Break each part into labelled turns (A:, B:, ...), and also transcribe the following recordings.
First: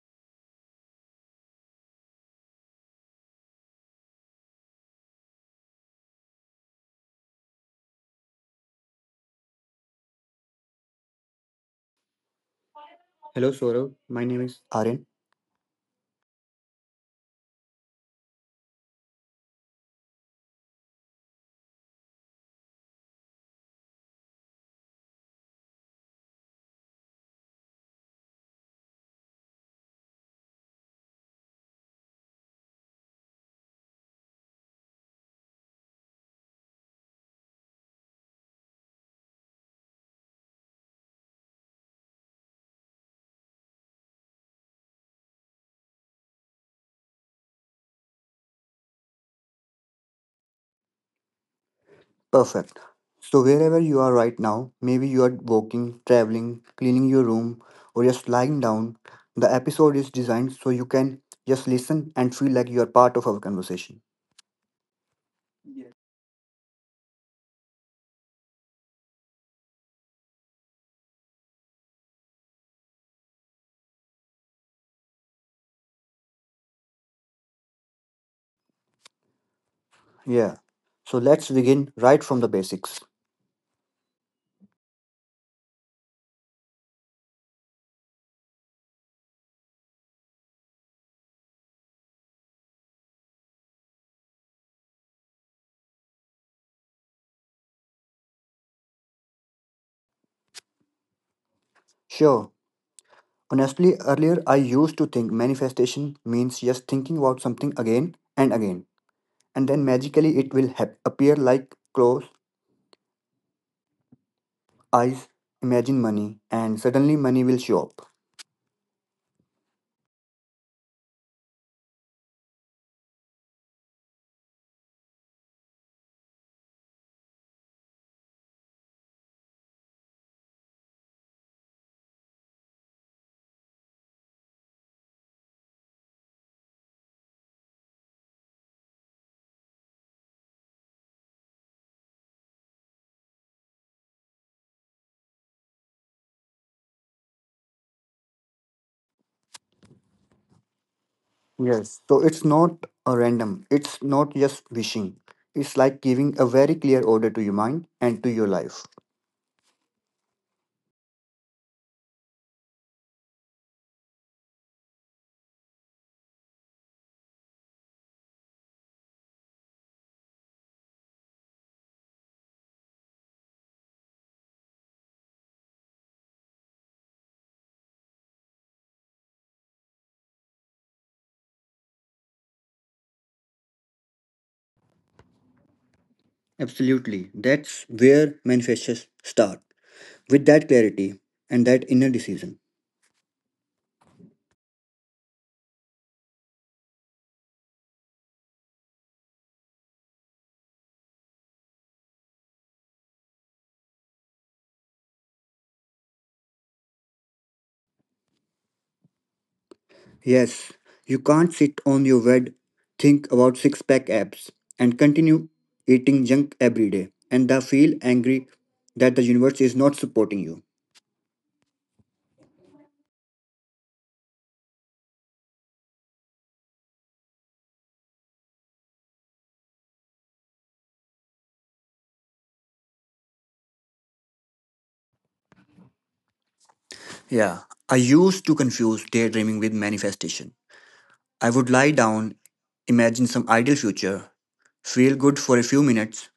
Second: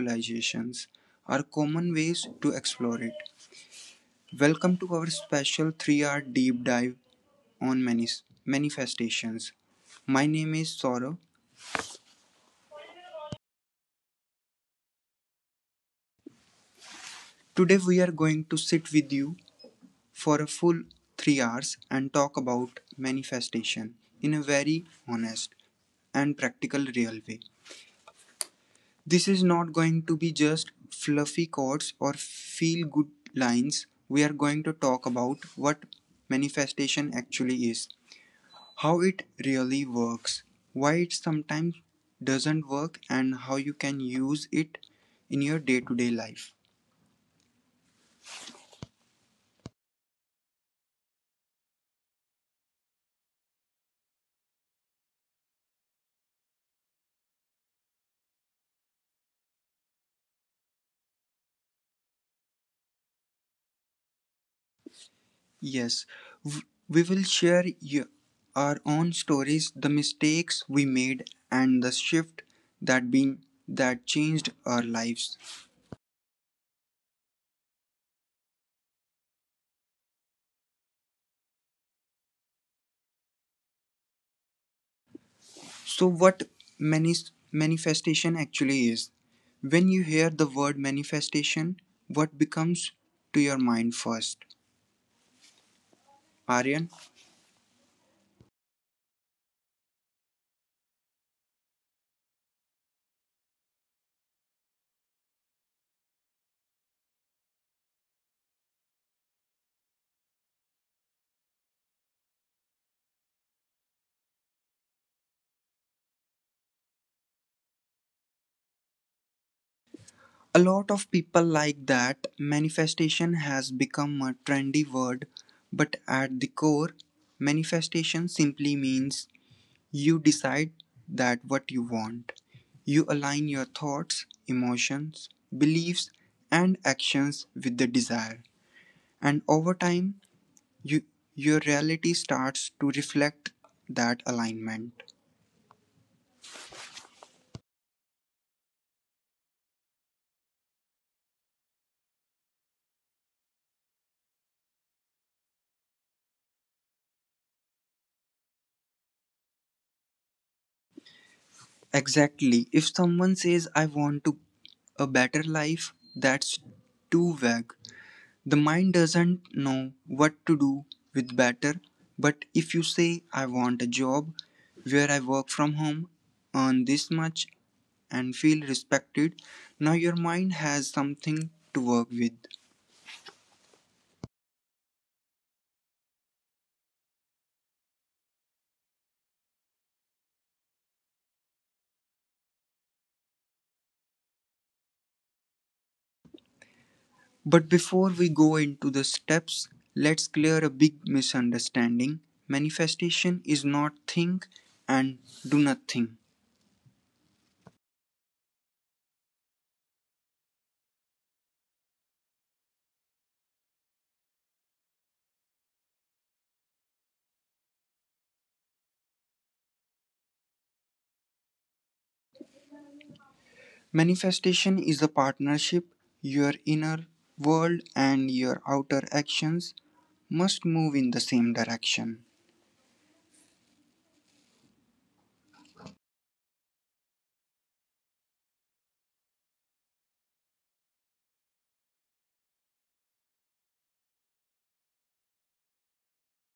A: visualizations are common ways to explore it. Welcome to our special 3-hour deep dive on manifestations. My name is Saurav.
B: Hello, Saurav. My name is Aryan.
A: Today we are going to sit with you for a full 3 hours and talk about manifestation in a very honest and practical, real way. This is not going to be just fluffy quotes or feel good lines. We are going to talk about what manifestation actually is, how it really works, why it sometimes doesn't work, and how you can use it in your day to day life.
B: Perfect. So, wherever you are right now, maybe you are walking, traveling, cleaning your room, or just lying down, the episode is designed so you can just listen and feel like you are part of our conversation.
A: Yes, w- we will share our own stories, the mistakes we made, and the shift that been that changed our lives.
B: Yeah. So, let's begin right from the basics.
A: So, what manifestation actually is? When you hear the word manifestation, what becomes to your mind first? Aryan,
B: Sure. Honestly, earlier I used to think manifestation means just thinking about something again and again, and then magically it will appear like close eyes, imagine money, and suddenly money will show up.
A: a lot of people like that manifestation has become a trendy word, but at the core, manifestation simply means you decide that what you want. You align your thoughts, emotions, beliefs, and actions with the desire. And over time, you, your reality starts to reflect that alignment.
B: Yes. So it's not a random, it's not just wishing. It's like giving a very clear order to your mind and to your life.
A: Exactly. If someone says, I want to a better life, that's too vague. The mind doesn't know what to do with better, but if you say, I want a job where I work from home, earn this much, and feel respected, now your mind has something to work with.
B: Absolutely. That's where manifestations start. With that clarity and that inner decision.
A: But before we go into the steps, let's clear a big misunderstanding. Manifestation is not think and do nothing.
B: Yes, you can't sit on your bed, think about six pack abs, and continue eating junk every day and then feel angry that the universe is not supporting you.
A: Manifestation is the partnership. Your inner world and your outer actions must move in the same direction.
B: Yeah, I used to confuse daydreaming with manifestation. I would lie down, imagine some ideal future, feel good for a few minutes,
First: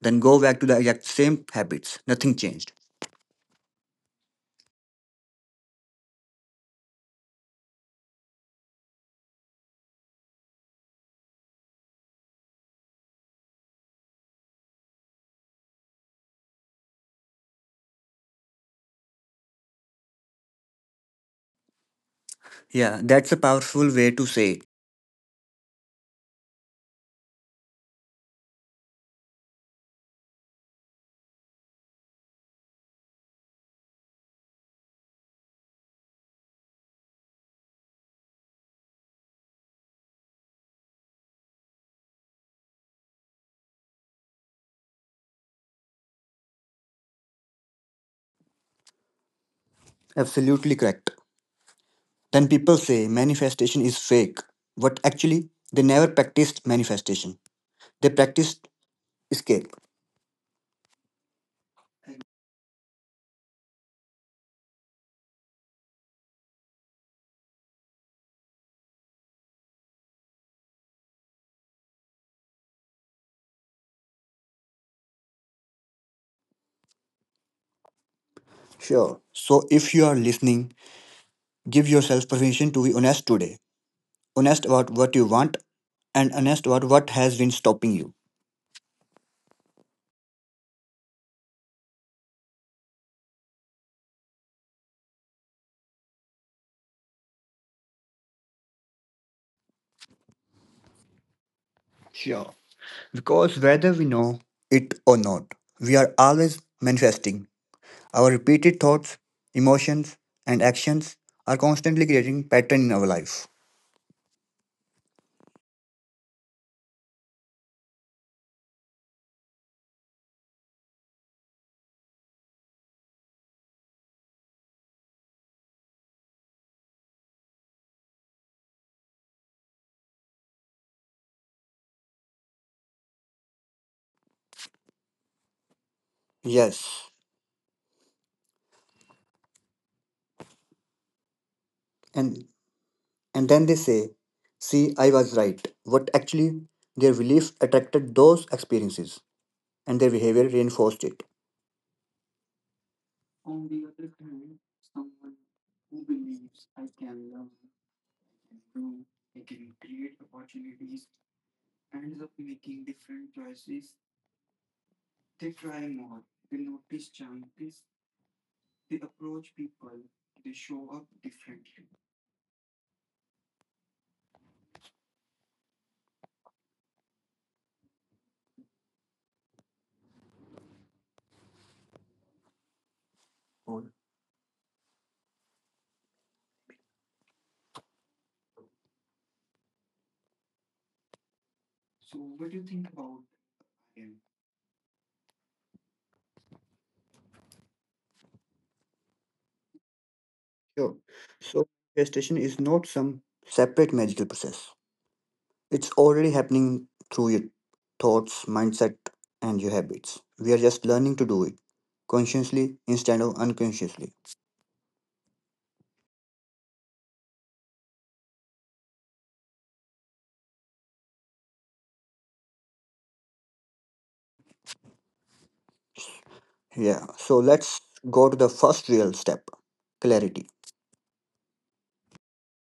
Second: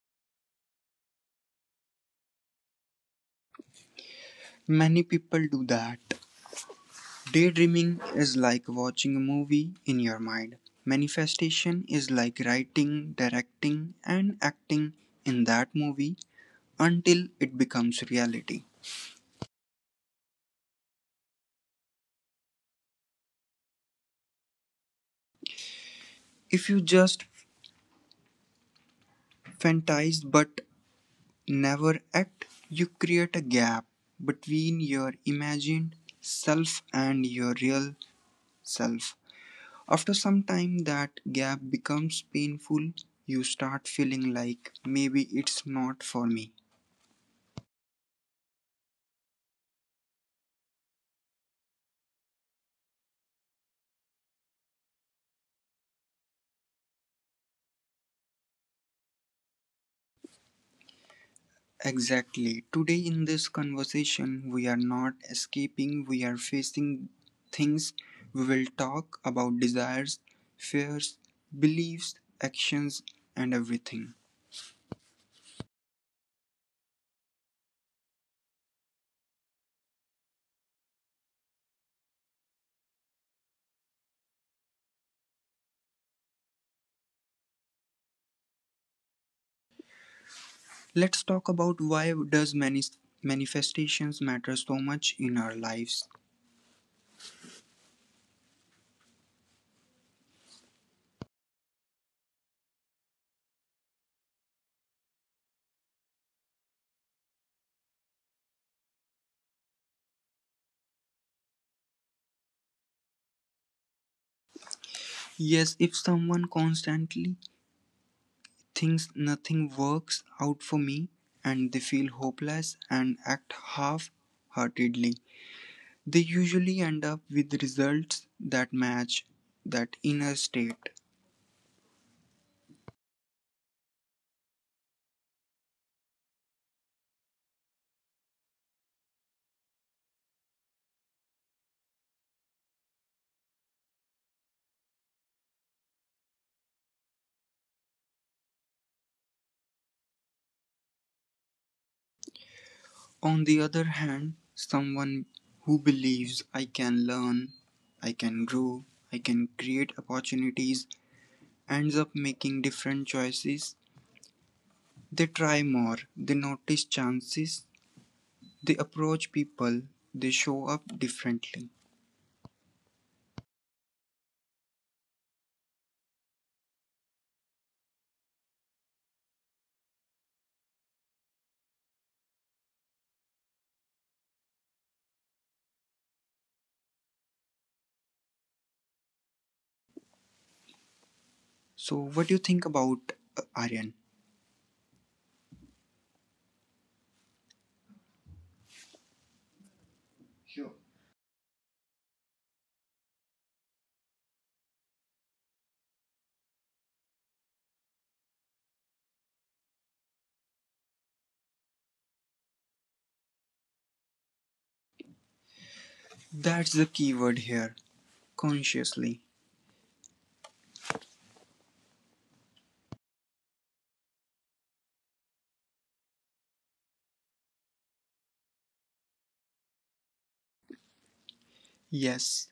B: then go back to the exact same habits. Nothing changed.
A: Many people do that. Daydreaming is like watching a movie in your mind. Manifestation is like writing, directing, and acting in that movie until it becomes reality.
B: Yeah, that's a powerful way to say it.
A: If you just fantasize but never act, you create a gap between your imagined self and your real self. After some time, that gap becomes painful. You start feeling like maybe it's not for me.
B: Absolutely correct. Then people say manifestation is fake, but actually, they never practiced manifestation. They practiced escape.
A: Exactly. Today, in this conversation, we are not escaping, we are facing things. We will talk about desires, fears, beliefs, actions, and everything.
B: Sure. So if you are listening, give yourself permission to be honest today. Honest about what you want and honest about what has been stopping you.
A: Let's talk about why does manifestations matter so much in our lives.
B: Sure. Because whether we know it or not, we are always manifesting. Our repeated thoughts, emotions, and actions are constantly creating pattern in our life.
A: Yes, if someone constantly thinks nothing works out for me and they feel hopeless and act half-heartedly, they usually end up with results that match that inner state.
B: Yes. And and then they say, see, I was right. What actually their beliefs attracted those experiences and their behavior reinforced it.
A: On the other hand, someone who believes I can learn, I can grow, I can create opportunities ends up making different choices. They try more, they notice chances, they approach people, they show up differently. So, what do you think about Aryan? Sure.
B: Sure. So gestation is not some separate magical process. It's already happening through your thoughts, mindset, and your habits. We are just learning to do it consciously instead of unconsciously.
A: That's the key word here, consciously.
B: Yeah, so let's go to the first real step, clarity.
A: Yes,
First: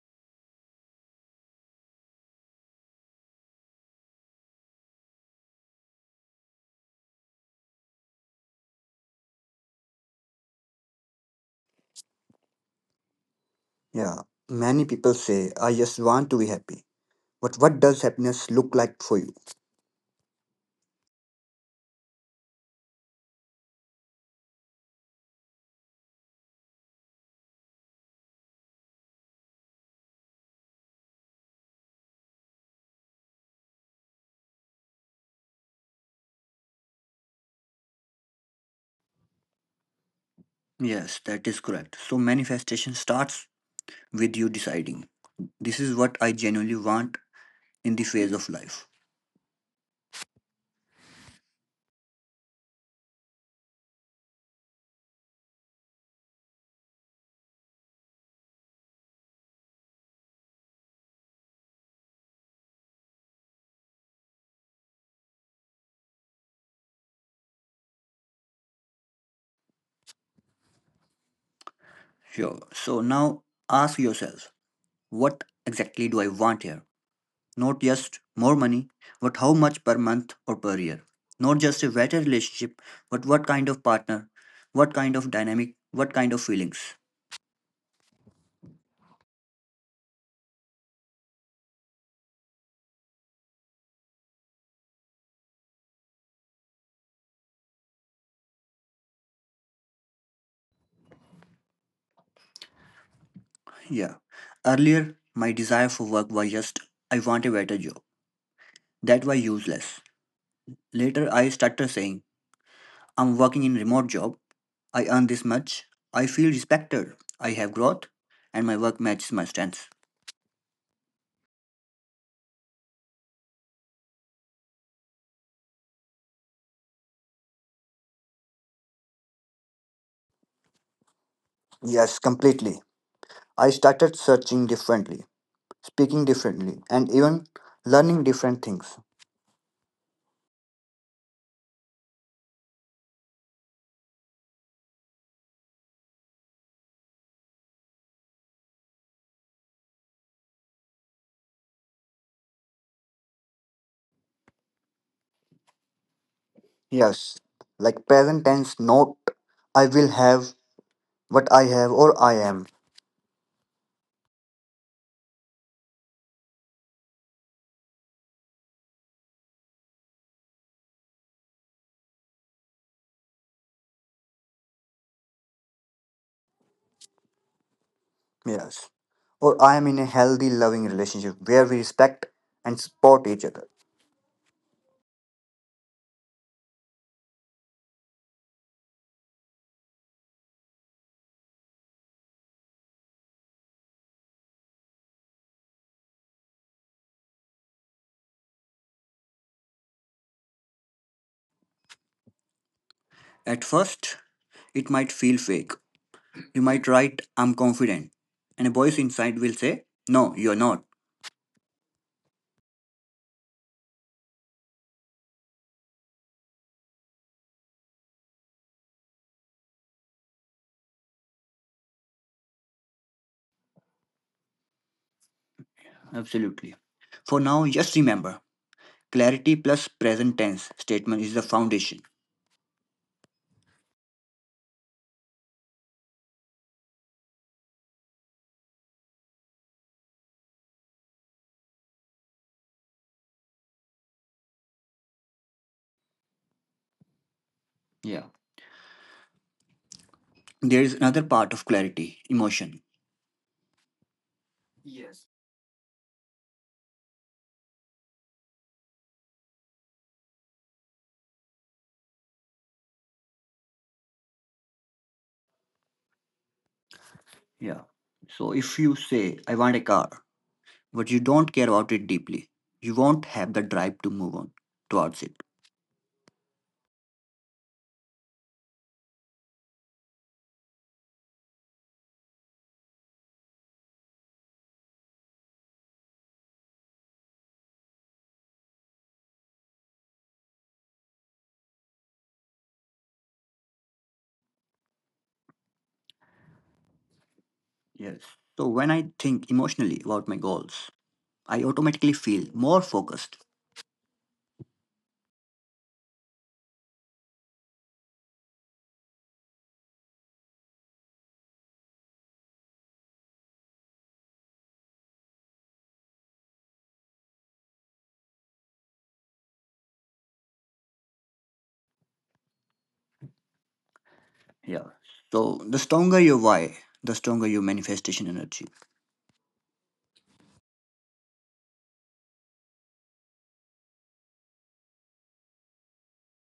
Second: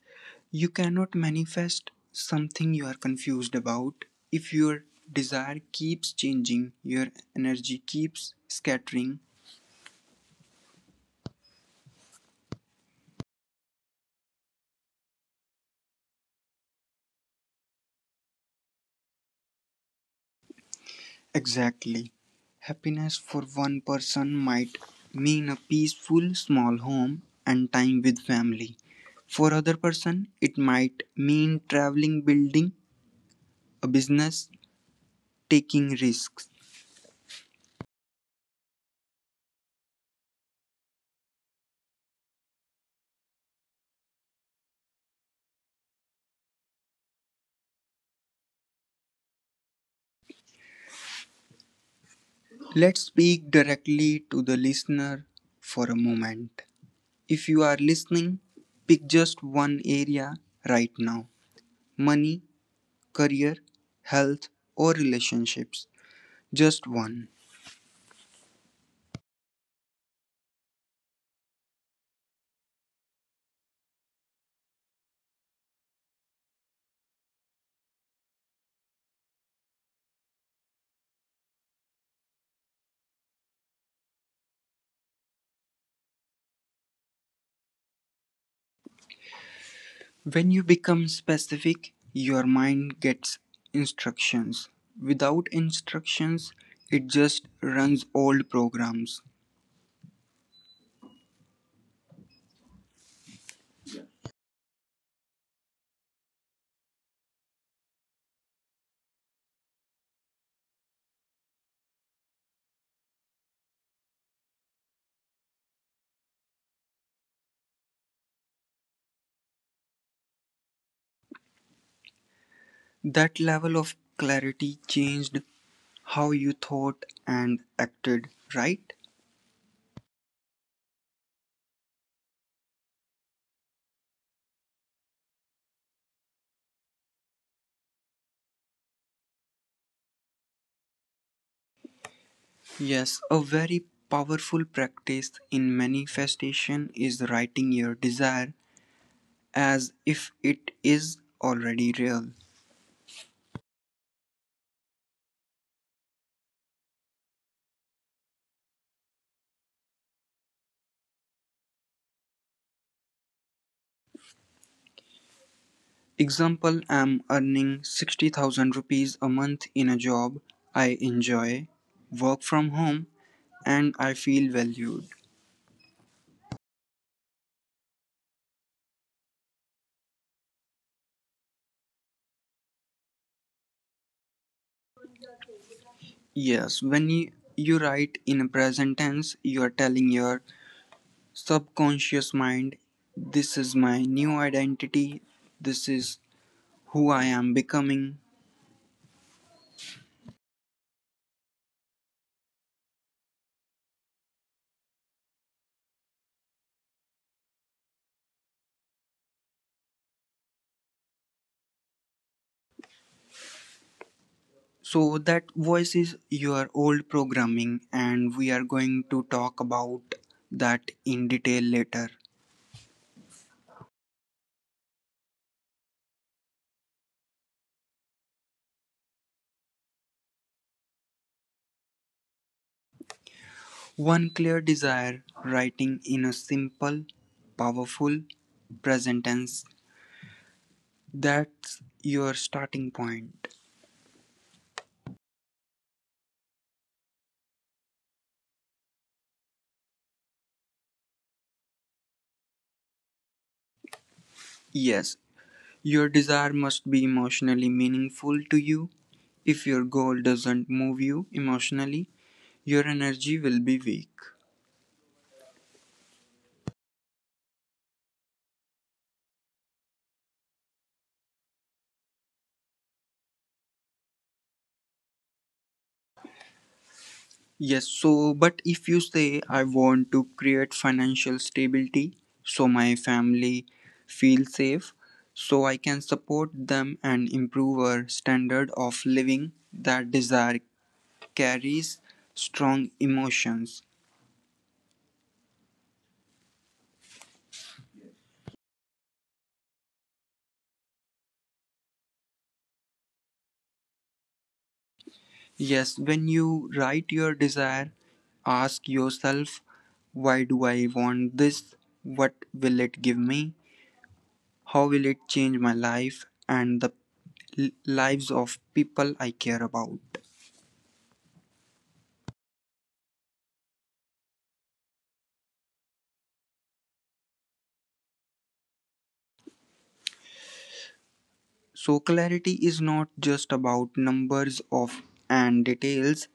A: you cannot manifest something you are confused about. If your desire keeps changing, your energy keeps scattering.
B: Yeah, many people say, I just want to be happy. But what does happiness look like for you?
A: Exactly. Happiness for one person might mean a peaceful small home and time with family. For other person, it might mean traveling, building a business, taking risks.
B: Yes, that is correct. So, manifestation starts with you deciding this is what I genuinely want in the phase of life.
A: Let's speak directly to the listener for a moment. If you are listening, pick just one area right now: money, career, health, or relationships. Just one.
B: Sure. So, now ask yourself, what exactly do I want here? Not just more money, but how much per month or per year. Not just a better relationship, but what kind of partner, what kind of dynamic, what kind of feelings.
A: When you become specific, your mind gets instructions. Without instructions, it just runs old programs.
B: Yeah. Earlier, my desire for work was just, I want a better job. That was useless. Later, I started saying, I'm working in remote job. I earn this much. I feel respected. I have growth, and my work matches my strengths.
A: That level of clarity changed how you thought and acted, right?
B: Yes, completely. I started searching differently, speaking differently, and even learning different things.
A: Yes, a very powerful practice in manifestation is writing your desire as if it is already real.
B: Yes, like present tense, not I will have, what I have or I am.
A: Example: I'm earning 60,000 rupees a month in a job I enjoy, work from home, and I feel valued.
B: Yes, or I am in a healthy, loving relationship where we respect and support each other.
A: Yes, when you write in a present tense, you are telling your subconscious mind, this is my new identity, this is who I am becoming.
B: At first, it might feel fake. You might write, I'm confident, and a voice inside will say, No, you're not.
A: So, that voice is your old programming, and we are going to talk about that in detail later.
B: Absolutely. For now, just remember clarity plus present tense statement is the foundation.
A: One clear desire writing in a simple, powerful present tense. That's your starting point.
B: Yeah. There is another part of clarity, emotion.
A: Yes, your desire must be emotionally meaningful to you. If your goal doesn't move you emotionally, your energy will be weak.
B: Yeah. So if you say, I want a car, but you don't care about it deeply, you won't have the drive to move on towards it.
A: Yes, so but if you say I want to create financial stability so my family feels safe, so I can support them and improve our standard of living, that desire carries strong emotions.
B: Yes. So when I think emotionally about my goals, I automatically feel more focused.
A: Yes, when you write your desire, ask yourself, why do I want this? What will it give me? How will it change my life and the lives of people I care about?
B: Yeah. So the stronger your why, the stronger your manifestation energy.
A: So, clarity is not just about numbers of and details,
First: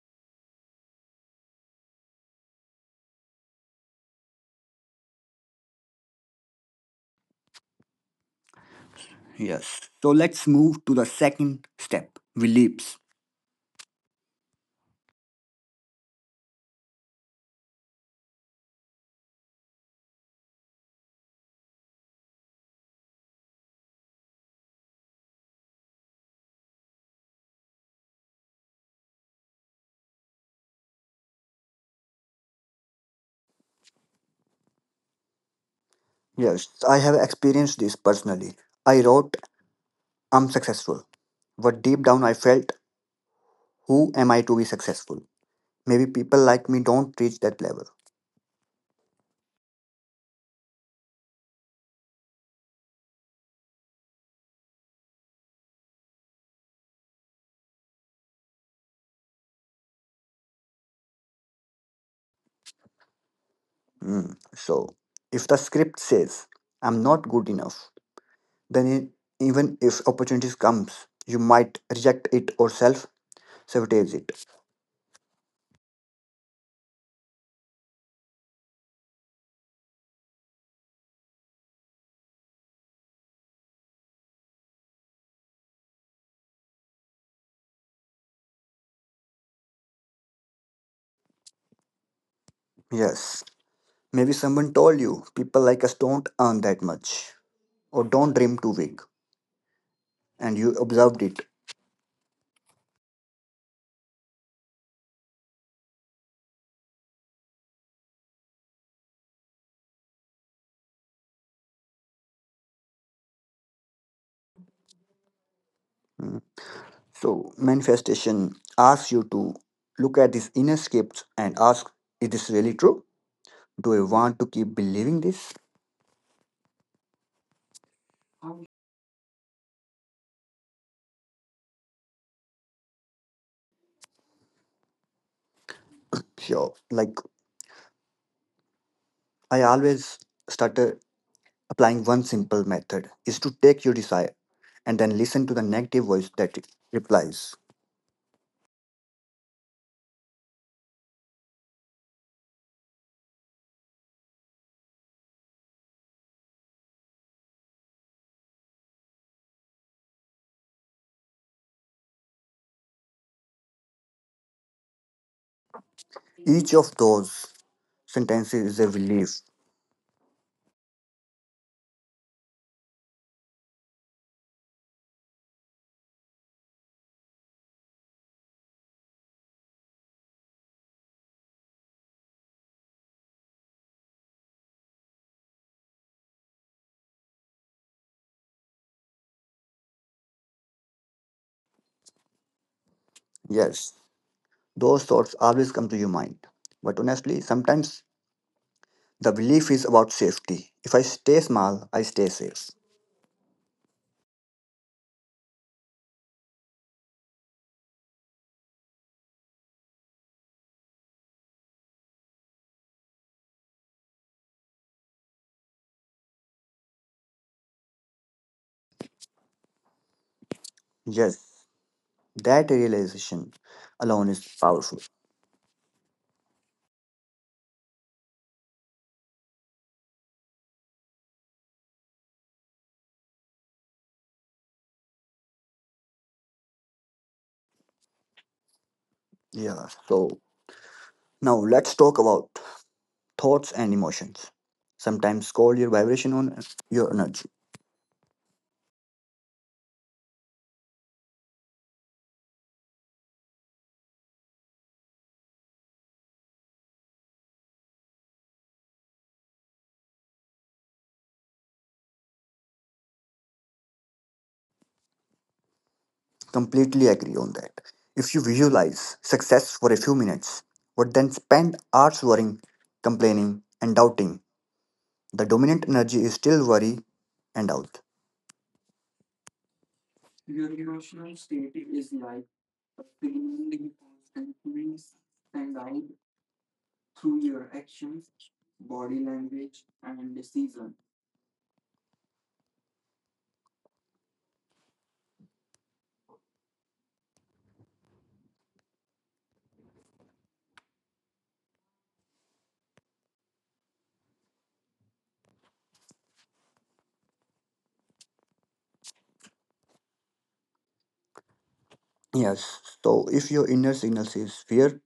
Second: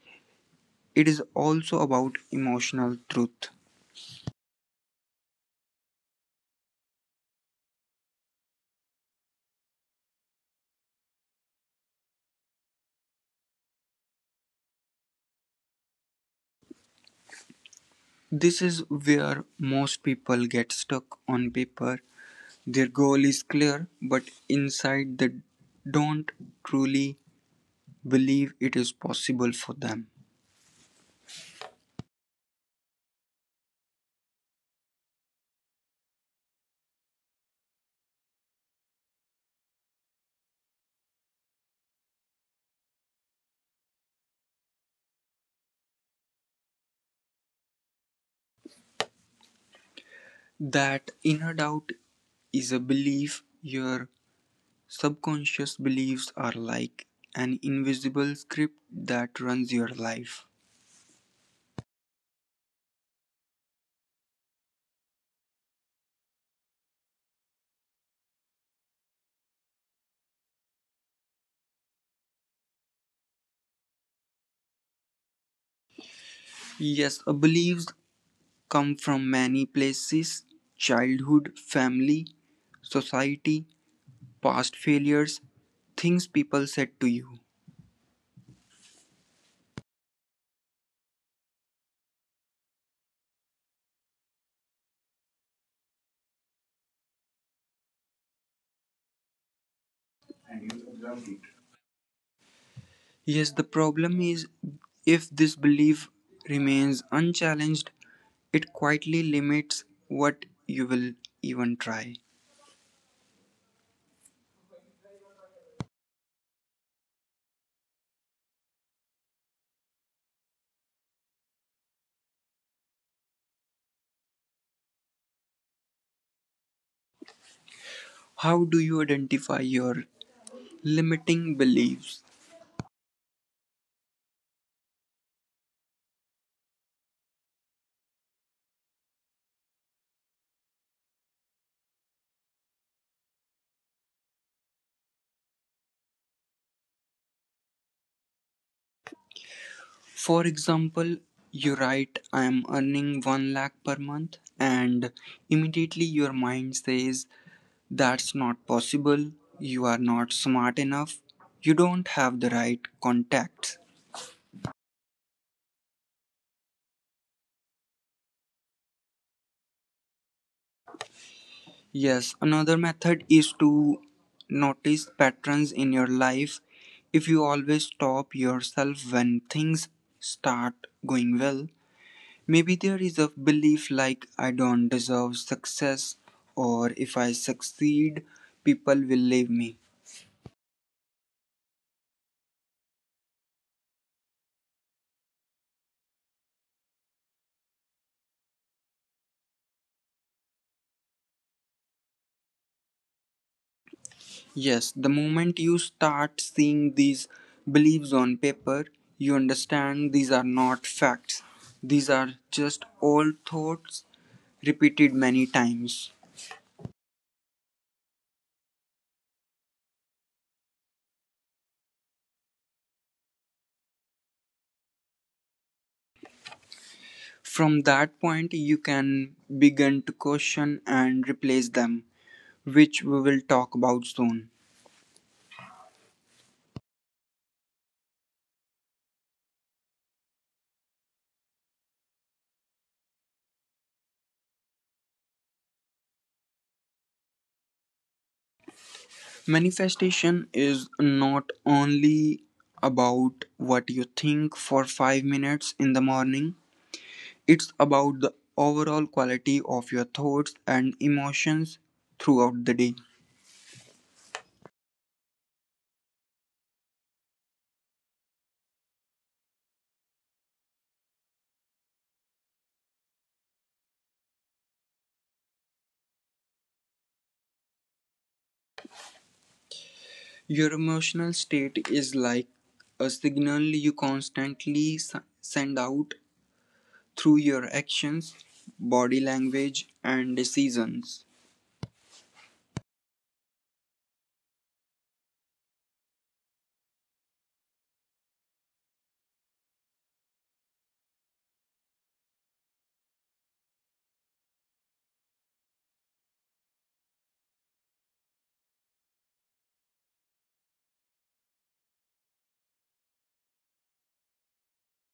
A: it is also about emotional truth.
B: Yes. So let's move to the second step, beliefs.
A: This is where most people get stuck on paper. Their goal is clear, but inside they don't truly believe it is possible for them.
B: Yes, I have experienced this personally. I wrote, I'm successful. But deep down I felt, who am I to be successful? Maybe people like me don't reach that level.
A: That inner doubt is a belief. Your subconscious beliefs are like an invisible script that runs your life.
B: Mm. So, if the script says I'm not good enough, then even if opportunities comes, you might reject it or self sabotage it.
A: Yes, a beliefs come from many places: childhood, family, society, past failures, things people said to you.
B: Yes, maybe someone told you people like us don't earn that much or don't dream too big, and you observed it.
A: Yes, the problem is if this belief remains unchallenged, it quietly limits what you will even try.
B: Mm. So, manifestation asks you to look at these inner scripts and ask, is this really true? Do I want to keep believing this?
A: How do you identify your limiting beliefs?
B: Sure. Like I always started. Applying one simple method is to take your desire and then listen to the negative voice that replies.
A: For example, you write, I am earning 1 lakh per month, and immediately your mind says, that's not possible. You are not smart enough. You don't have the right contacts.
B: Each of those sentences is a relief.
A: Yes, another method is to notice patterns in your life. If you always stop yourself when things start going well, maybe there is a belief like I don't deserve success, or if I succeed, people will leave me.
B: Yes, those thoughts always come to your mind. But honestly, sometimes the belief is about safety. If I stay small, I stay safe.
A: Yes, the moment you start seeing these beliefs on paper, you understand these are not facts. These are just old thoughts repeated many times.
B: Yes, that realization alone is powerful.
A: From that point, you can begin to question and replace them, which we will talk about soon.
B: Yeah, so now let's talk about thoughts and emotions. Sometimes call your vibration on your energy.
A: Manifestation is not only about what you think for 5 minutes in the morning. It's about the overall quality of your thoughts and emotions throughout the day.
B: Completely agree on that. If you visualize success for a few minutes, but then spend hours worrying, complaining, and doubting, the dominant energy is still worry and doubt.
A: Your emotional state is like a signal you constantly send out through your actions, body language, and decisions.
B: Yes, so if your inner signal says fear,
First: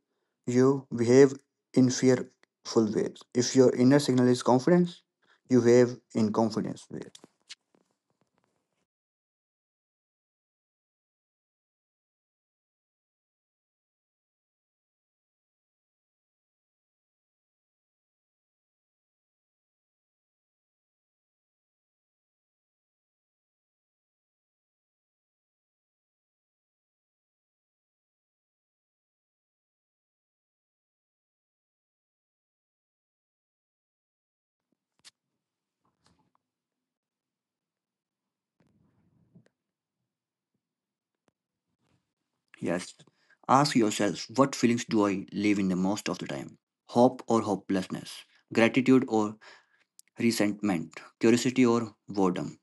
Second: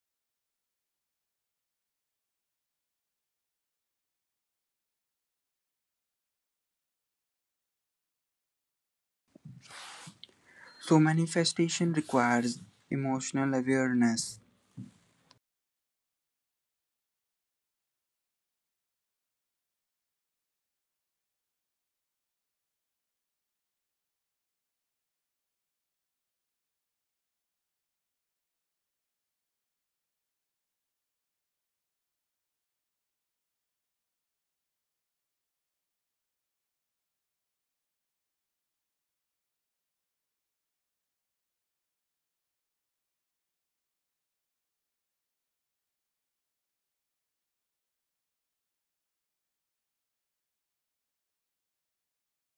B: you behave in fearful ways. If your inner signal is confidence, you behave in confidence way.
A: So, manifestation requires emotional awareness.
B: Yes. Ask yourself what feelings do I live in the most of the time? Hope or hopelessness? Gratitude or resentment, curiosity, or boredom.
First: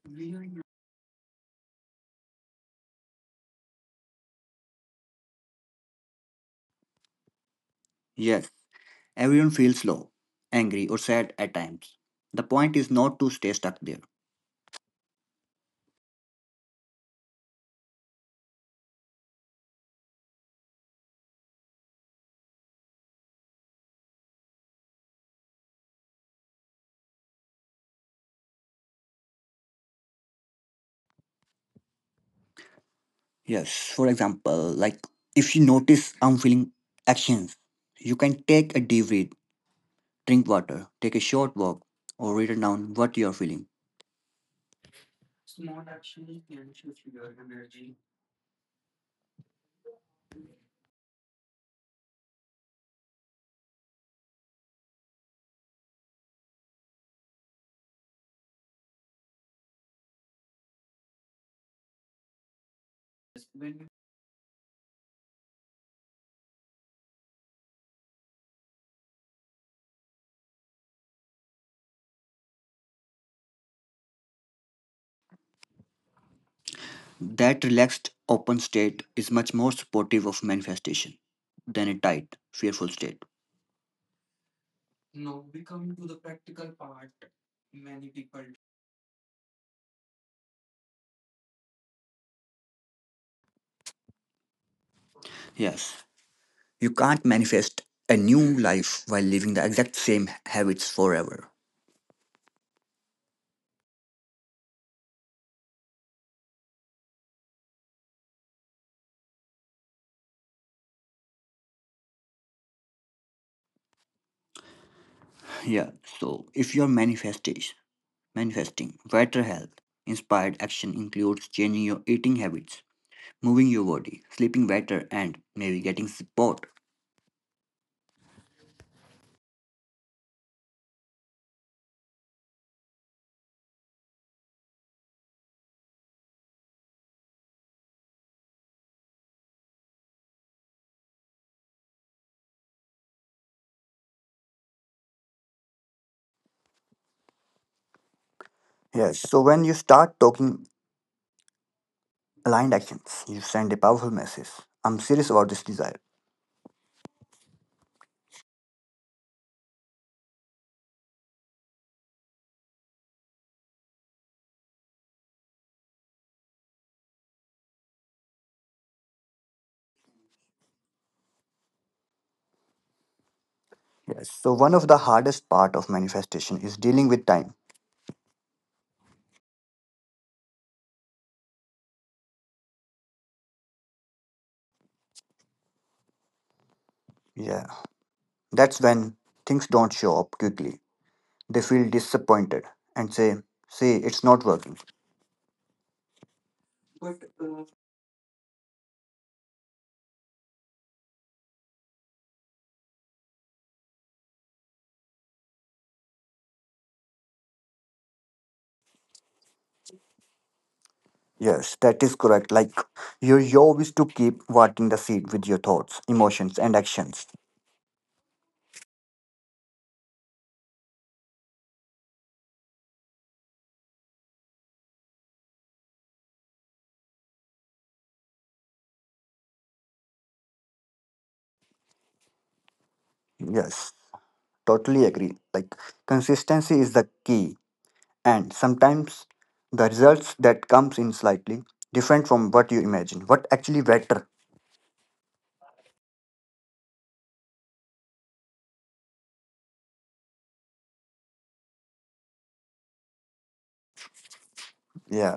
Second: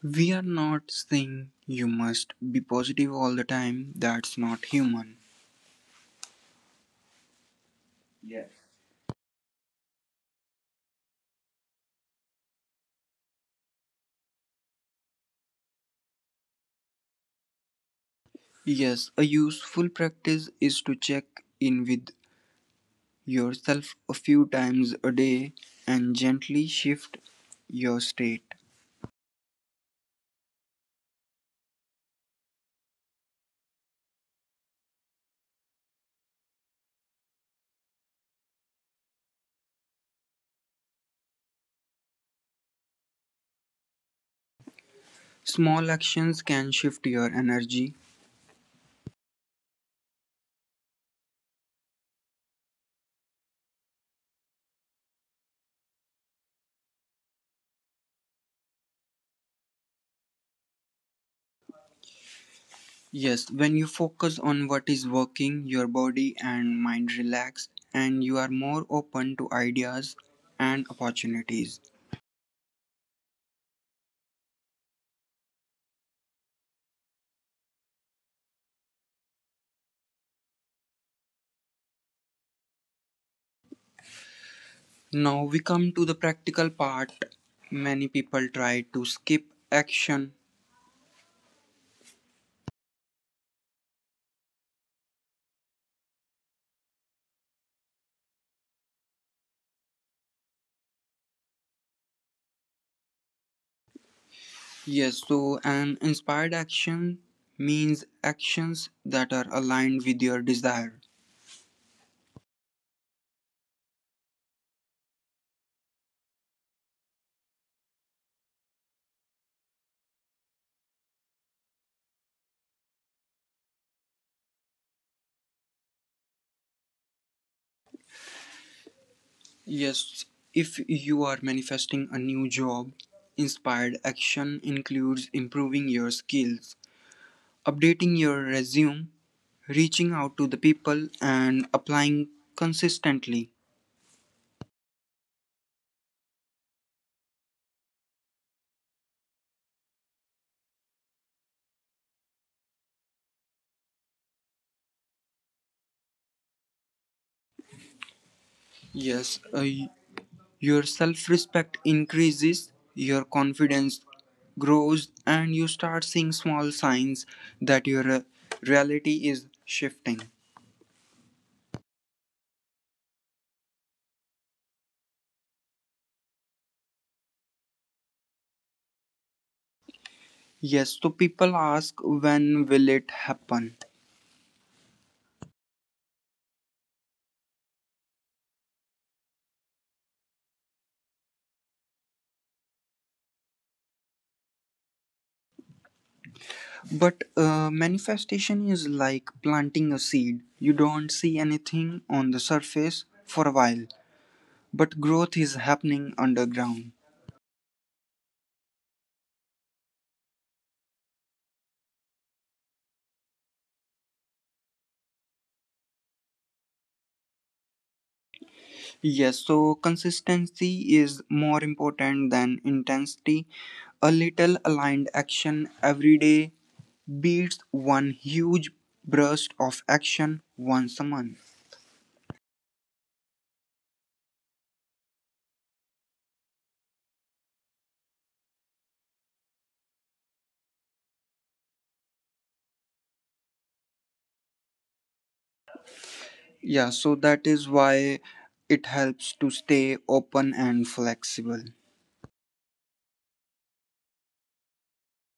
A: We are not saying you must be positive all the time, that's not human.
B: Yes, everyone feels low, angry, or sad at times. The point is not to stay stuck there.
A: Yes, a useful practice is to check in with yourself a few times a day and gently shift your state.
B: Yes, for example, like if you notice unfeeling actions, you can take a deep breath, drink water, take a short walk, or write down what you are feeling.
A: Small actions can shift your energy. Yes, when you focus on what is working, your body and mind relax and you are more open to ideas and opportunities.
B: That relaxed, open state is much more supportive of manifestation than a tight, fearful state.
A: Now we come to the practical part. Many people try to skip action.
B: Yes, you can't manifest a new life while living the exact same habits forever.
A: Yes, so an inspired action means actions that are aligned with your desire.
B: Yeah, so if you're manifestation manifesting better health, inspired action includes changing your eating habits, moving your body, sleeping better, and maybe getting support.
A: Yes, if you are manifesting a new job, inspired action includes improving your skills, updating your resume, reaching out to the people, and applying consistently.
B: Yes, so when you start talking aligned actions, you send a powerful message. I'm serious about this desire.
A: Yes, your self respect increases, your confidence grows, and you start seeing small signs that your reality is shifting.
B: Yes, so one of the hardest part of manifestation is dealing with time.
A: Yes, so people ask when will it happen?
B: Yeah, that's when things don't show up quickly. They feel disappointed and say, "Say it's not working."
A: But manifestation is like planting a seed. You don't see anything on the surface for a while, but growth is happening underground.
B: Yes, that is correct. Like your job is to keep watering the seed with your thoughts, emotions, and actions.
A: Yes, so consistency is more important than intensity. A little aligned action every day beats one huge burst of action once a month.
B: Yes, totally agree. Like consistency is the key, and sometimes the results that comes in slightly different from what you imagine. What actually better?
A: Yeah, so that is why it helps to stay open and flexible.
B: Yeah.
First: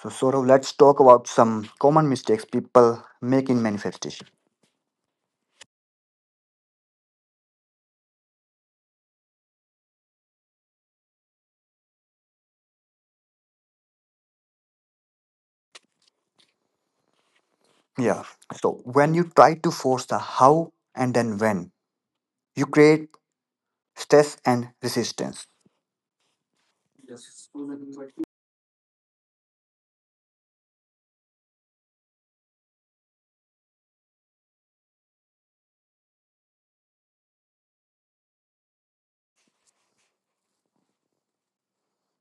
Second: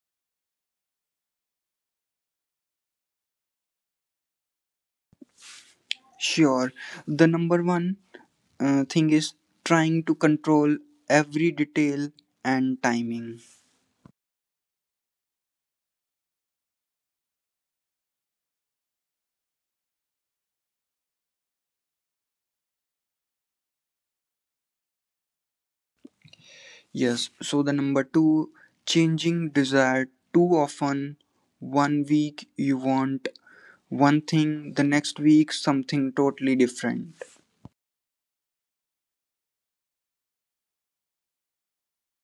B: So Saurav, let's talk about some common mistakes people make in manifestation.
A: Sure, the number one thing is trying to control every detail and timing.
B: Yeah. So when you try to force the how and then when, you create stress and resistance.
A: Yes, so the number two, changing desire too often. 1 week you want one thing, the next week something totally different.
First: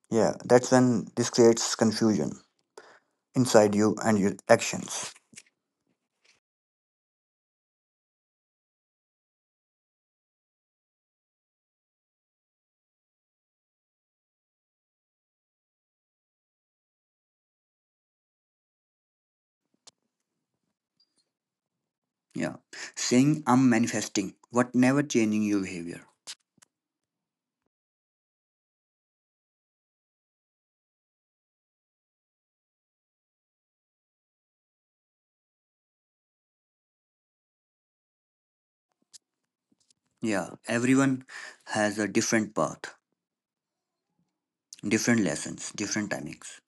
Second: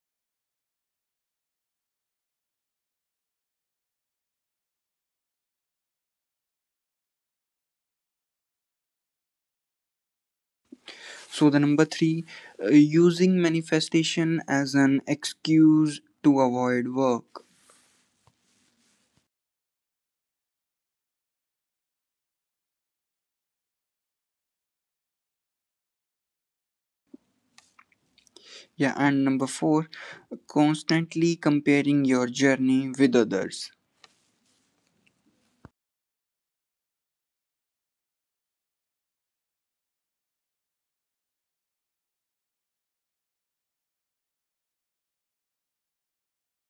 B: Yeah, that's when this creates confusion inside you and your actions.
A: So the number three, using manifestation as an excuse to avoid work.
B: Yeah, saying I'm manifesting, what never changing your behavior.
A: Yeah, and number four, constantly comparing your journey with others.
B: Yeah, everyone has a different path, different lessons, different timings.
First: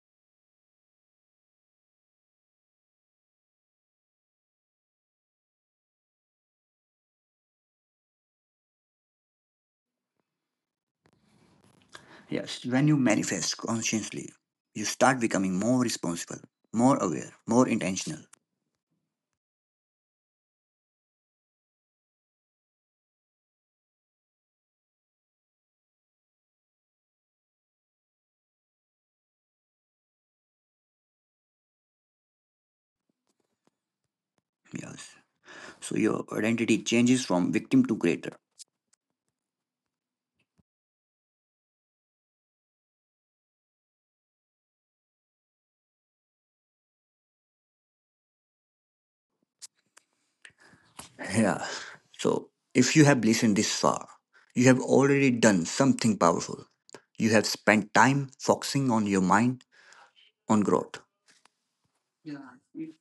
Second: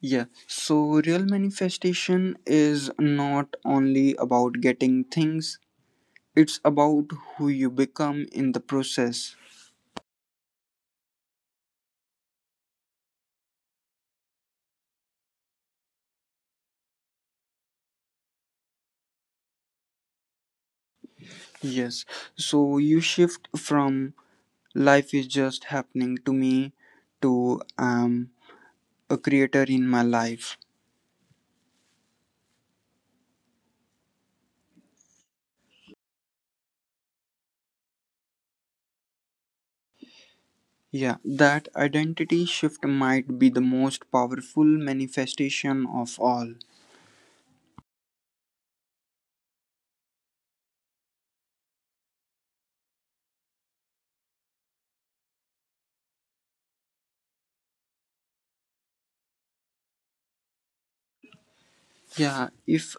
A: Yeah, so real manifestation is not only about getting things, it's about who you become in the process.
B: Yes, when you manifest consciously, you start becoming more responsible, more aware, more intentional.
A: Yes, so you shift from life is just happening to me to I'm a creator in my life.
B: Yes, so your identity changes from victim to creator.
A: Yeah, that identity shift might be the most powerful manifestation of all.
B: Yeah. So if you have listened this far, you have already done something powerful. You have spent time focusing on your mind, on growth.
A: Yeah, if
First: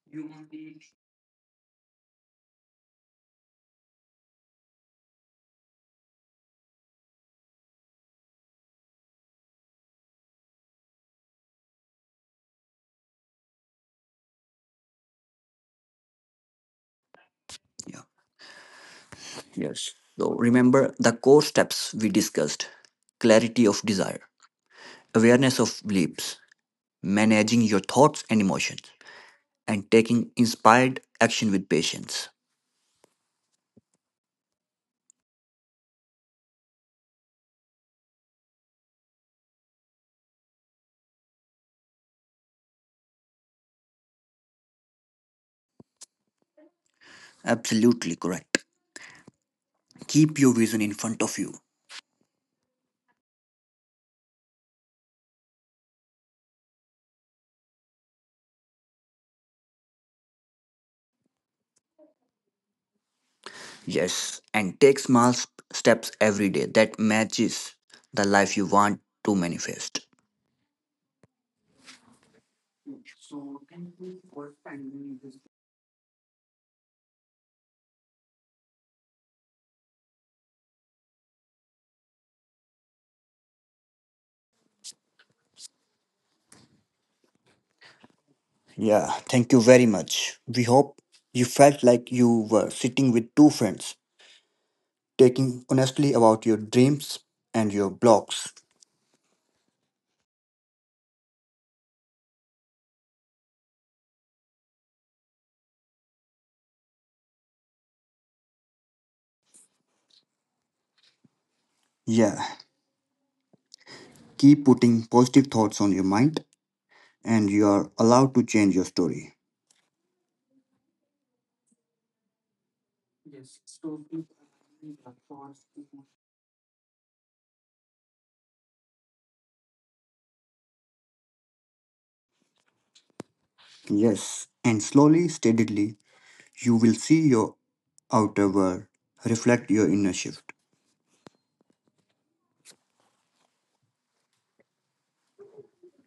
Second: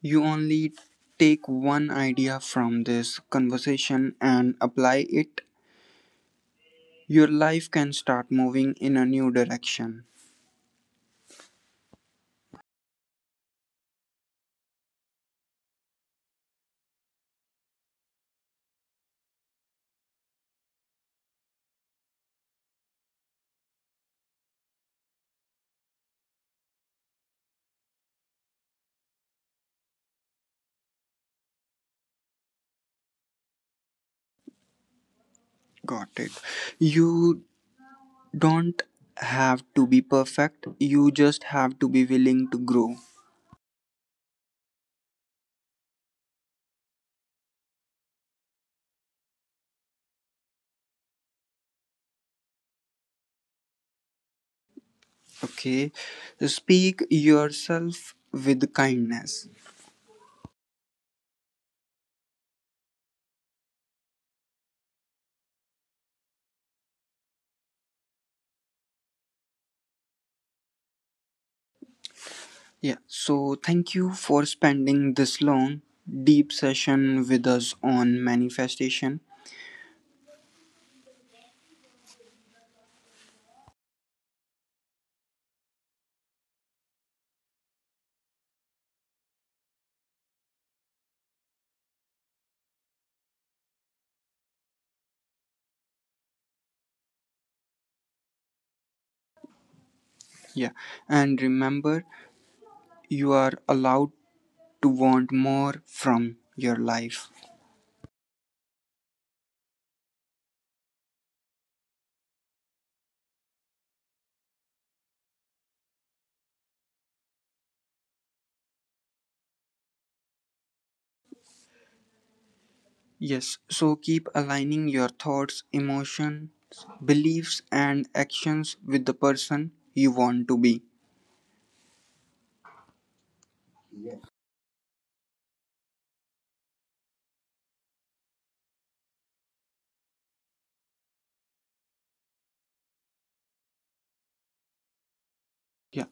A: you only take one idea from this conversation and apply it, your life can start moving in a new direction.
B: Yeah. Yes. So remember the core steps we discussed, clarity of desire, awareness of beliefs, managing your thoughts and emotions, and taking inspired action with patience.
A: Got it. You don't have to be perfect, you just have to be willing to grow.
B: Absolutely correct. Keep your vision in front of you.
A: Okay. Speak yourself with kindness.
B: Yes, and take small steps every day that matches the life you want to manifest.
A: Yeah. So, thank you for spending this long, deep session with us on manifestation.
B: Yeah, thank you very much. We hope you felt like you were sitting with two friends, taking honestly about your dreams and your blocks.
A: Yeah. And remember, you are allowed to want more from your life.
B: Yeah, keep putting positive thoughts on your mind, and you are allowed to change your story.
A: Yes, so keep aligning your thoughts, emotions, beliefs, and actions with the person you want to be.
B: Yes, and slowly, steadily, you will see your outer world reflect your inner shift.
A: Yeah,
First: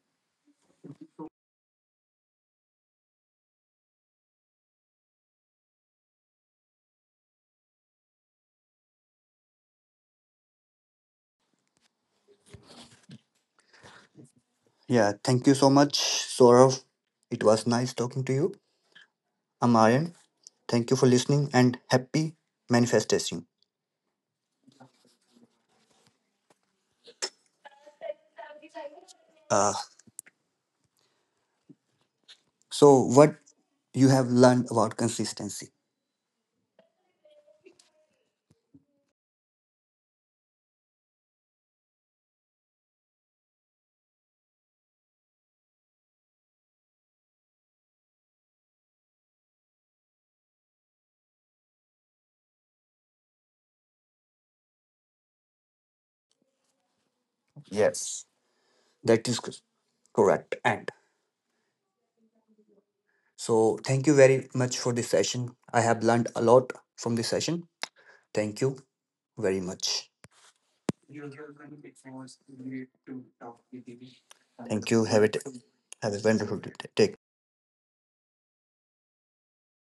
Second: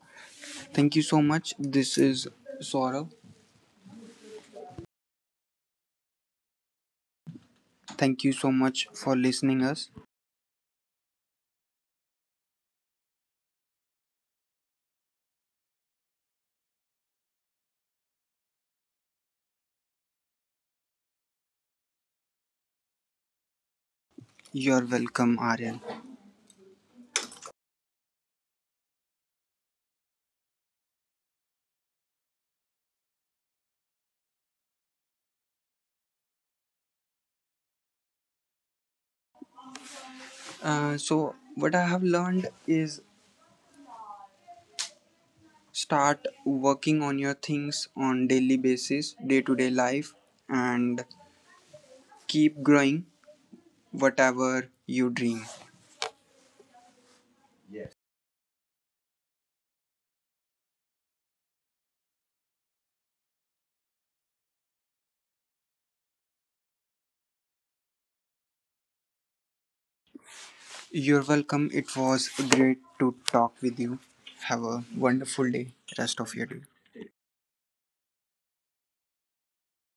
A: thank you so much. This is Saurabh. Thank you so much for listening us.
B: Yeah, thank you so much, Saurav. It was nice talking to you. I'm Aryan. Thank you for listening and happy manifestation.
A: You're welcome, Aryan.
B: Uh, so, what you have learned about consistency?
A: So what I have learned is start working on your things on daily basis, day to day life, and keep growing whatever you dream.
B: Yes, that is correct. And so, thank you very much for this session. I have learned a lot from this session. Thank you very much.
A: You're welcome. It was great to talk with you. Have a
B: Thank you. Have it.
A: wonderful day,
B: Have
A: rest
B: a
A: of your
B: wonderful
A: day.
B: day. Take